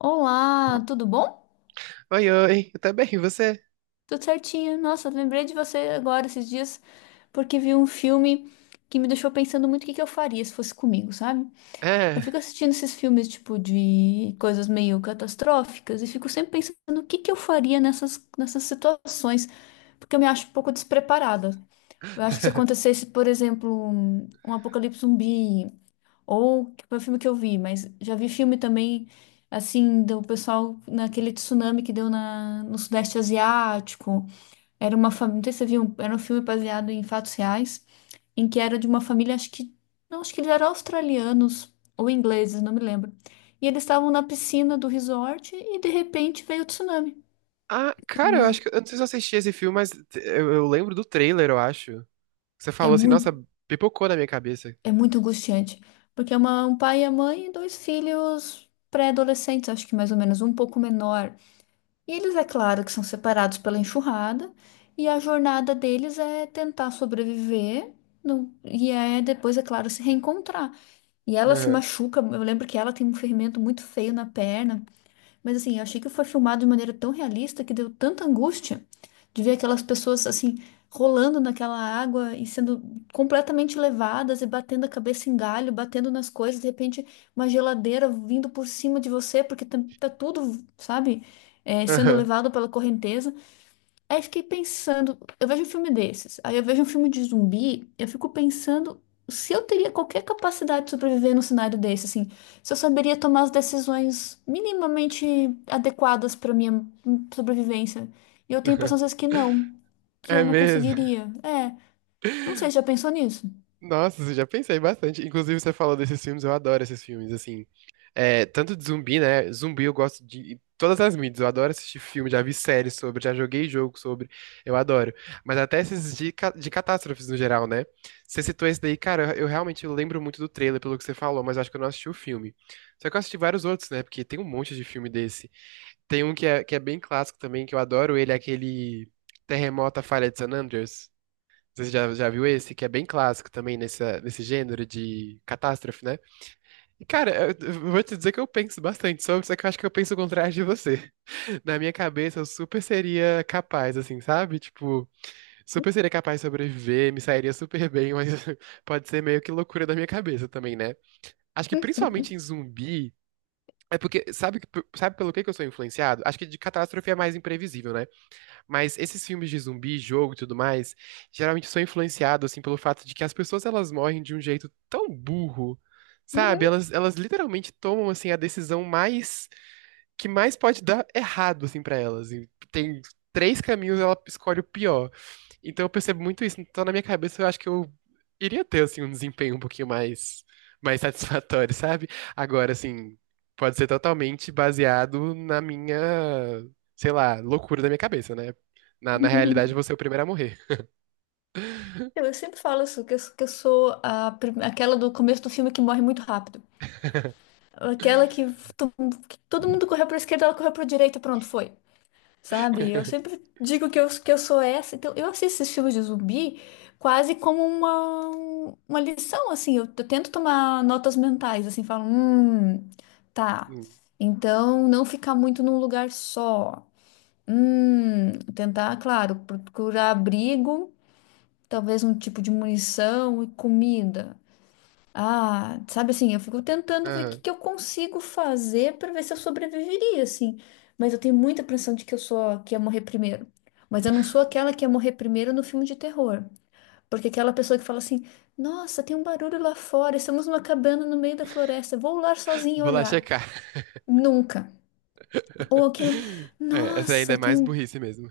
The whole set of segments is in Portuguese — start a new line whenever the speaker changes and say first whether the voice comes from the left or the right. left: Olá, tudo bom?
right: Oi, eu tô bem, e você?
left: Tudo certinho. Nossa, lembrei de você agora esses dias porque vi um filme que me deixou pensando muito o que que eu faria se fosse comigo, sabe? Eu
right: É.
left: fico assistindo esses filmes tipo de coisas meio catastróficas e fico sempre pensando o que que eu faria nessas situações, porque eu me acho um pouco despreparada. Eu acho que se acontecesse, por exemplo, um apocalipse zumbi ou que foi o filme que eu vi, mas já vi filme também, assim, do pessoal naquele tsunami que deu no Sudeste Asiático. Era uma família, não sei se você viu, era um filme baseado em fatos reais, em que era de uma família, acho que, não, acho que eles eram australianos ou ingleses, não me lembro. E eles estavam na piscina do resort e de repente veio o tsunami.
right: Ah, cara, eu
left: E
right: acho que. Eu não sei se eu assisti esse filme, mas eu lembro do trailer, eu acho. Você
left: é
right: falou assim,
left: muito,
right: nossa, pipocou na minha cabeça.
left: é muito angustiante, porque é um pai e a mãe e dois filhos pré-adolescentes, acho que mais ou menos, um pouco menor. E eles, é claro, que são separados pela enxurrada, e a jornada deles é tentar sobreviver, e é depois, é claro, se reencontrar. E ela se
right: Aham,
left: machuca, eu lembro que ela tem um ferimento muito feio na perna. Mas assim, eu achei que foi filmado de maneira tão realista que deu tanta angústia de ver aquelas pessoas assim rolando naquela água e sendo completamente levadas e batendo a cabeça em galho, batendo nas coisas, de repente uma geladeira vindo por cima de você porque tá tudo, sabe, é, sendo
right: aham,
left: levado pela correnteza. Aí fiquei pensando, eu vejo um filme desses, aí eu vejo um filme de zumbi, eu fico pensando se eu teria qualquer capacidade de sobreviver num cenário desse, assim, se eu saberia tomar as decisões minimamente adequadas para minha sobrevivência. E eu tenho a impressão
right: aham.
left: às vezes que não, que
right: É
left: eu não
right: mesmo?
left: conseguiria. É, não sei, já pensou nisso?
right: Nossa, eu já pensei bastante. Inclusive, você falou desses filmes, eu adoro esses filmes, assim. É, tanto de zumbi, né? Zumbi eu gosto de todas as mídias. Eu adoro assistir filme, já vi séries sobre, já joguei jogo sobre. Eu adoro. Mas até esses de catástrofes no geral, né? Você citou esse daí, cara, eu realmente lembro muito do trailer, pelo que você falou, mas acho que eu não assisti o filme. Só que eu assisti vários outros, né? Porque tem um monte de filme desse. Tem um que é bem clássico também, que eu adoro ele, é aquele Terremoto, a Falha de San Andreas. Você já viu esse, que é bem clássico também nesse gênero de catástrofe, né? E, cara, eu vou te dizer que eu penso bastante sobre, só que eu acho que eu penso o contrário de você. Na minha cabeça, eu super seria capaz, assim, sabe? Tipo, super seria capaz de sobreviver, me sairia super bem, mas pode ser meio que loucura da minha cabeça também, né? Acho que principalmente em zumbi. É porque, sabe, sabe pelo que eu sou influenciado? Acho que de catástrofe é mais imprevisível, né? Mas esses filmes de zumbi, jogo e tudo mais, geralmente são influenciados assim pelo fato de que as pessoas elas morrem de um jeito tão burro, sabe? Elas literalmente tomam assim a decisão mais que mais pode dar errado assim para elas. E tem três caminhos, ela escolhe o pior. Então eu percebo muito isso. Então na minha cabeça eu acho que eu iria ter assim um desempenho um pouquinho mais satisfatório, sabe? Agora assim, pode ser totalmente baseado na minha, sei lá, loucura da minha cabeça, né? Na realidade eu vou ser o primeiro a morrer.
left: Eu sempre falo isso, que eu sou aquela do começo do filme que morre muito rápido. Aquela que, to- que todo mundo correu pra esquerda, ela correu pra direita, pronto, foi. Sabe? Eu sempre digo que eu sou essa. Então, eu assisto esses filmes de zumbi quase como uma lição, assim. Eu tento tomar notas mentais, assim, falo, tá.
right: Hum,
left: Então, não ficar muito num lugar só. Tentar, claro, procurar abrigo, talvez um tipo de munição e comida. Ah, sabe assim, eu fico tentando ver o que
right: aham.
left: que eu consigo fazer para ver se eu sobreviveria, assim. Mas eu tenho muita impressão de que eu sou a que ia morrer primeiro. Mas eu não sou aquela que ia morrer primeiro no filme de terror. Porque aquela pessoa que fala assim: nossa, tem um barulho lá fora, estamos numa cabana no meio da floresta, vou lá sozinha
right: Vou lá
left: olhar.
right: checar.
left: Nunca. Ou aquela:
right: É, essa ainda é
left: Nossa, tem
right: mais
left: um
right: burrice mesmo.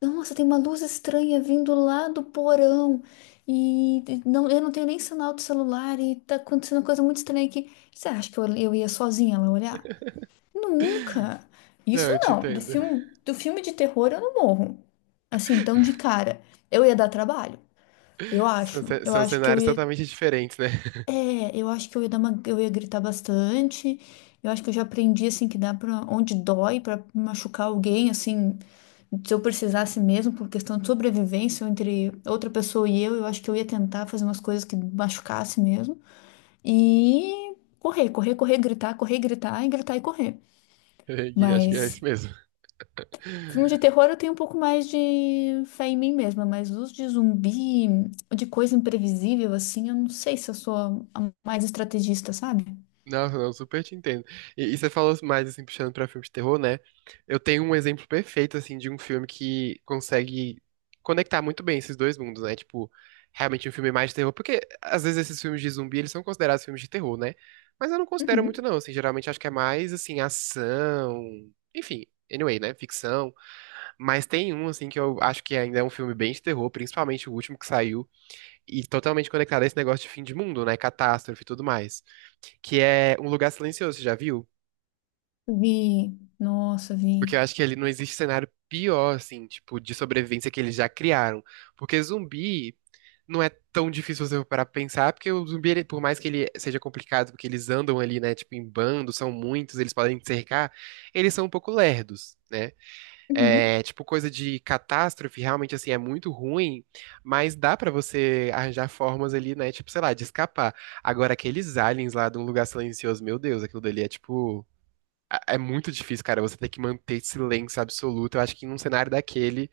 left: nossa, tem uma luz estranha vindo lá do porão e não, eu não tenho nem sinal do celular e tá acontecendo uma coisa muito estranha aqui. Você acha que eu ia sozinha lá olhar? Nunca.
right: Não,
left: Isso
right: eu te
left: não.
right: entendo.
left: Do filme de terror eu não morro. Assim, tão de cara. Eu ia dar trabalho. Eu
right: São,
left: acho.
right: ce-
left: Eu
right: são
left: acho que eu
right: cenários
left: ia
right: totalmente diferentes, né?
left: é, eu acho que eu ia eu ia gritar bastante. Eu acho que eu já aprendi assim que dá para onde dói para machucar alguém, assim, se eu precisasse mesmo por questão de sobrevivência entre outra pessoa e eu acho que eu ia tentar fazer umas coisas que machucasse mesmo e correr, correr, correr, gritar e gritar e correr.
right: E acho que é
left: Mas
right: isso mesmo.
left: filme de terror eu tenho um pouco mais de fé em mim mesma, mas os de zumbi, de coisa imprevisível assim, eu não sei se eu sou a mais estrategista, sabe?
right: Nossa, eu super te entendo. E você falou mais, assim, puxando pra filme de terror, né? Eu tenho um exemplo perfeito, assim, de um filme que consegue conectar muito bem esses dois mundos, né? Tipo, realmente um filme mais de terror, porque às vezes esses filmes de zumbi, eles são considerados filmes de terror, né? Mas eu não considero muito,
left: Uhum.
right: não, assim, geralmente acho que é mais, assim, ação, enfim, anyway, né? Ficção. Mas tem um, assim, que eu acho que ainda é um filme bem de terror, principalmente o último que saiu, e totalmente conectado a esse negócio de fim de mundo, né? Catástrofe e tudo mais que é Um Lugar Silencioso, já viu?
left: Vi, nossa,
right: Porque
left: vi.
right: eu acho que ali não existe cenário pior, assim, tipo, de sobrevivência que eles já criaram. Porque zumbi não é tão difícil você parar pra pensar, porque o zumbi, por mais que ele seja complicado, porque eles andam ali, né, tipo, em bando, são muitos, eles podem te cercar, eles são um pouco lerdos, né?
left: Uhum.
right: É, tipo, coisa de catástrofe, realmente, assim, é muito ruim, mas dá pra você arranjar formas ali, né, tipo, sei lá, de escapar. Agora, aqueles aliens lá de Um Lugar Silencioso, meu Deus, aquilo dali é, tipo... é muito difícil, cara. Você tem que manter silêncio absoluto. Eu acho que num cenário daquele,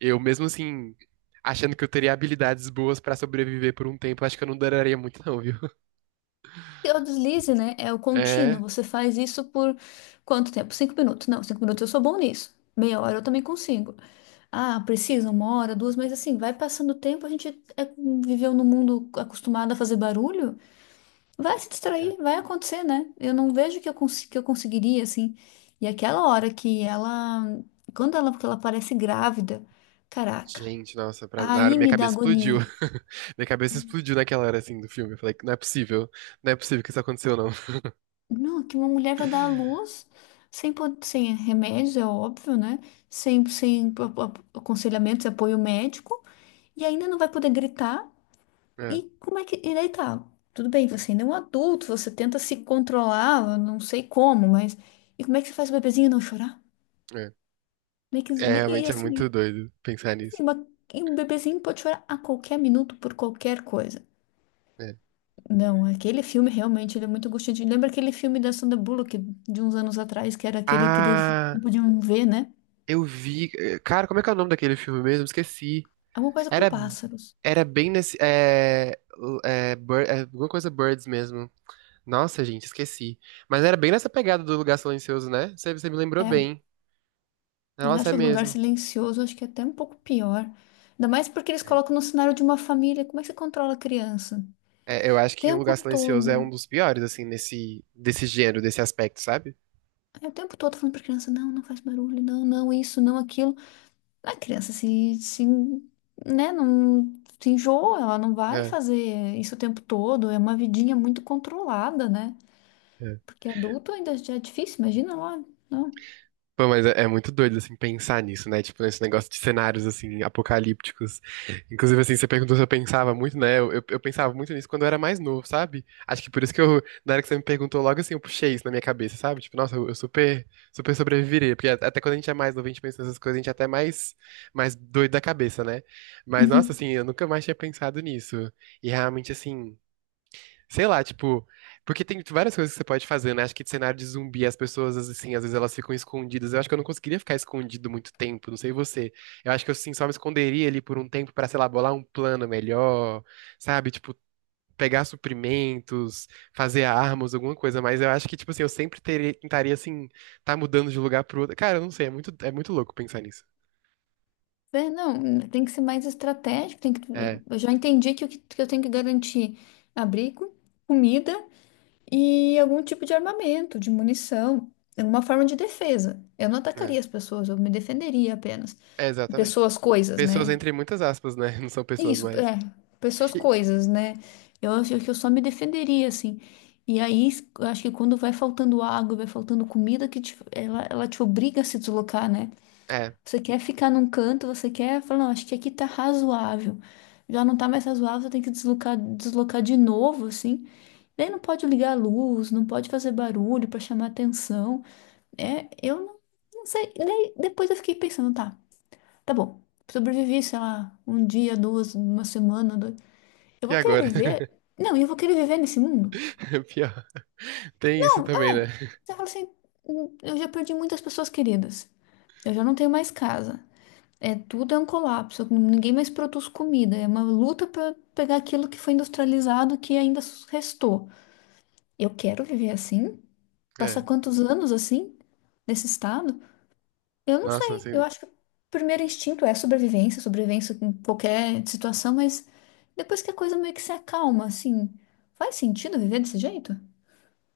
right: eu mesmo assim, achando que eu teria habilidades boas pra sobreviver por um tempo, eu acho que eu não duraria muito, não, viu?
left: E o deslize, né? É o contínuo.
right: É.
left: Você faz isso por quanto tempo? 5 minutos. Não, 5 minutos eu sou bom nisso. Meia hora eu também consigo. Ah, precisa uma hora, duas, mas assim, vai passando o tempo, a gente é- viveu num mundo acostumado a fazer barulho, vai se
right: É.
left: distrair, vai acontecer, né? Eu não vejo que eu conseguiria, assim. E aquela hora que ela parece grávida, caraca,
right: Gente, nossa, pra... na hora
left: aí
right: minha
left: me dá
right: cabeça explodiu.
left: agonia.
right: Minha cabeça explodiu naquela hora assim do filme. Eu falei, não é possível. Não é possível que isso aconteceu, não.
left: Não, que uma mulher vai dar à luz sem remédios, é óbvio, né? Sem aconselhamentos, apoio médico, e ainda não vai poder gritar.
right: É,
left: E como é que. E daí tá? Tudo bem, você ainda é um adulto, você tenta se controlar, eu não sei como, mas. E como é que você faz o bebezinho não chorar?
right: é.
left: Como é que,
right: É,
left: e
right: realmente é
left: assim,
right: muito doido pensar nisso.
left: e uma- e um bebezinho pode chorar a qualquer minuto por qualquer coisa.
right: É.
left: Não, aquele filme realmente ele é muito angustiante. Lembra aquele filme da Sandra Bullock de uns anos atrás, que era aquele que eles
right: Ah,
left: não podiam ver, né?
right: eu vi. Cara, como é que é o nome daquele filme mesmo? Esqueci.
left: Alguma coisa com
right: Era,
left: pássaros.
right: era bem nesse. É, é, alguma coisa Birds mesmo. Nossa, gente, esqueci. Mas era bem nessa pegada do Lugar Silencioso, né? Você me lembrou
left: Era.
right: bem.
left: Eles
right: Nossa, é
left: acham o lugar
right: mesmo.
left: silencioso, acho que é até um pouco pior. Ainda mais porque eles
right: É.
left: colocam no cenário de uma família. Como é que você controla a criança?
right: É, eu
left: O
right: acho que Um
left: tempo
right: Lugar Silencioso é
left: todo.
right: um dos piores, assim, desse gênero, desse aspecto, sabe?
left: É, o tempo todo falando pra criança, não, não faz barulho, não, não, isso, não, aquilo. A criança se, né, não se enjoa, ela não vai
right: É,
left: fazer isso o tempo todo. É uma vidinha muito controlada, né?
right: é.
left: Porque adulto ainda já é difícil, imagina lá. Não.
right: Pô, mas é muito doido, assim, pensar nisso, né? Tipo, nesse negócio de cenários, assim, apocalípticos. Inclusive, assim, você perguntou se eu pensava muito, né? Eu pensava muito nisso quando eu era mais novo, sabe? Acho que por isso que eu, na hora que você me perguntou, logo assim, eu puxei isso na minha cabeça, sabe? Tipo, nossa, eu super, super sobreviveria. Porque até quando a gente é mais novo, a gente pensa nessas coisas, a gente é até mais doido da cabeça, né? Mas, nossa, assim, eu nunca mais tinha pensado nisso. E realmente, assim. Sei lá, tipo, porque tem várias coisas que você pode fazer, né? Acho que de cenário de zumbi, as pessoas, assim, às vezes elas ficam escondidas. Eu acho que eu não conseguiria ficar escondido muito tempo, não sei você. Eu acho que eu, assim, só me esconderia ali por um tempo pra, sei lá, bolar um plano melhor, sabe? Tipo, pegar suprimentos, fazer armas, alguma coisa. Mas eu acho que, tipo assim, eu sempre teria, tentaria, assim, tá mudando de lugar pro outro. Cara, eu não sei, é muito louco pensar nisso.
left: É, não, tem que ser mais estratégico, tem que,
right: É,
left: eu já entendi que, o que, que eu tenho que garantir abrigo, comida e algum tipo de armamento, de munição, alguma forma de defesa. Eu não
right: é,
left: atacaria as pessoas, eu me defenderia apenas.
right: é exatamente.
left: Pessoas, coisas,
right: Pessoas
left: né?
right: entre muitas aspas, né? Não são pessoas
left: Isso,
right: mais.
left: é, pessoas,
right: E-
left: coisas, né? Eu acho que eu só me defenderia, assim. E aí, eu acho que quando vai faltando água, vai faltando comida, ela te obriga a se deslocar, né?
right: é,
left: Você quer ficar num canto, você quer falar, não, acho que aqui tá razoável. Já não tá mais razoável, você tem que deslocar, deslocar de novo, assim. Daí não pode ligar a luz, não pode fazer barulho pra chamar atenção. É, eu não, não sei. Daí depois eu fiquei pensando, tá, tá bom. Sobrevivi, sei lá, um dia, duas, uma semana, dois. Eu
right: e
left: vou querer
right: agora?
left: viver? Não, e eu vou querer viver nesse mundo?
right: Pior. Tem isso
left: Não,
right: também,
left: é.
right: né?
left: Você fala assim: eu já perdi muitas pessoas queridas. Eu já não tenho mais casa. É, tudo é um colapso. Ninguém mais produz comida. É uma luta para pegar aquilo que foi industrializado que ainda restou. Eu quero viver assim? Passar
right: É.
left: quantos anos assim? Nesse estado? Eu não
right: Nossa,
left: sei. Eu
right: assim.
left: acho que o primeiro instinto é sobrevivência, sobrevivência em qualquer situação, mas depois que a coisa meio que se acalma, assim, faz sentido viver desse jeito?"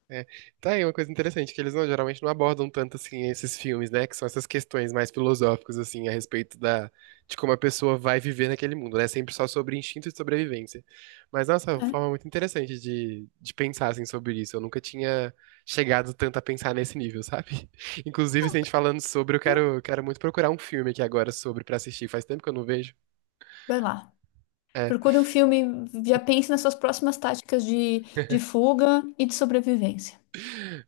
right: É. Tá aí uma coisa interessante, que eles não, geralmente não abordam tanto assim esses filmes, né? Que são essas questões mais filosóficas, assim, a respeito de como a pessoa vai viver naquele mundo, né? É sempre só sobre instinto de sobrevivência. Mas, nossa, é uma
left: É,
right: forma muito interessante de pensar, assim, sobre isso. Eu nunca tinha chegado tanto a pensar nesse nível, sabe? Inclusive, se a gente falando sobre, eu
left: é.
right: quero, quero muito procurar um filme aqui agora sobre pra assistir. Faz tempo que eu não vejo.
left: Vai lá.
right: É,
left: Procure um filme, já pense nas suas próximas táticas de fuga e de sobrevivência.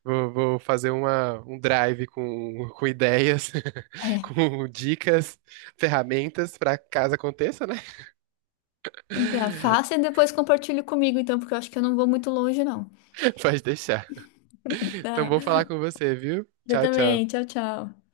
right: vou fazer uma, um drive com ideias,
left: É.
right: com dicas, ferramentas para caso aconteça, né?
left: Tá, faça e depois compartilhe comigo, então, porque eu acho que eu não vou muito longe, não.
right: Pode deixar. Então,
left: Tá.
right: bom falar com você, viu?
left: Eu
right: Tchau,
left: também.
right: tchau.
left: Tchau, tchau.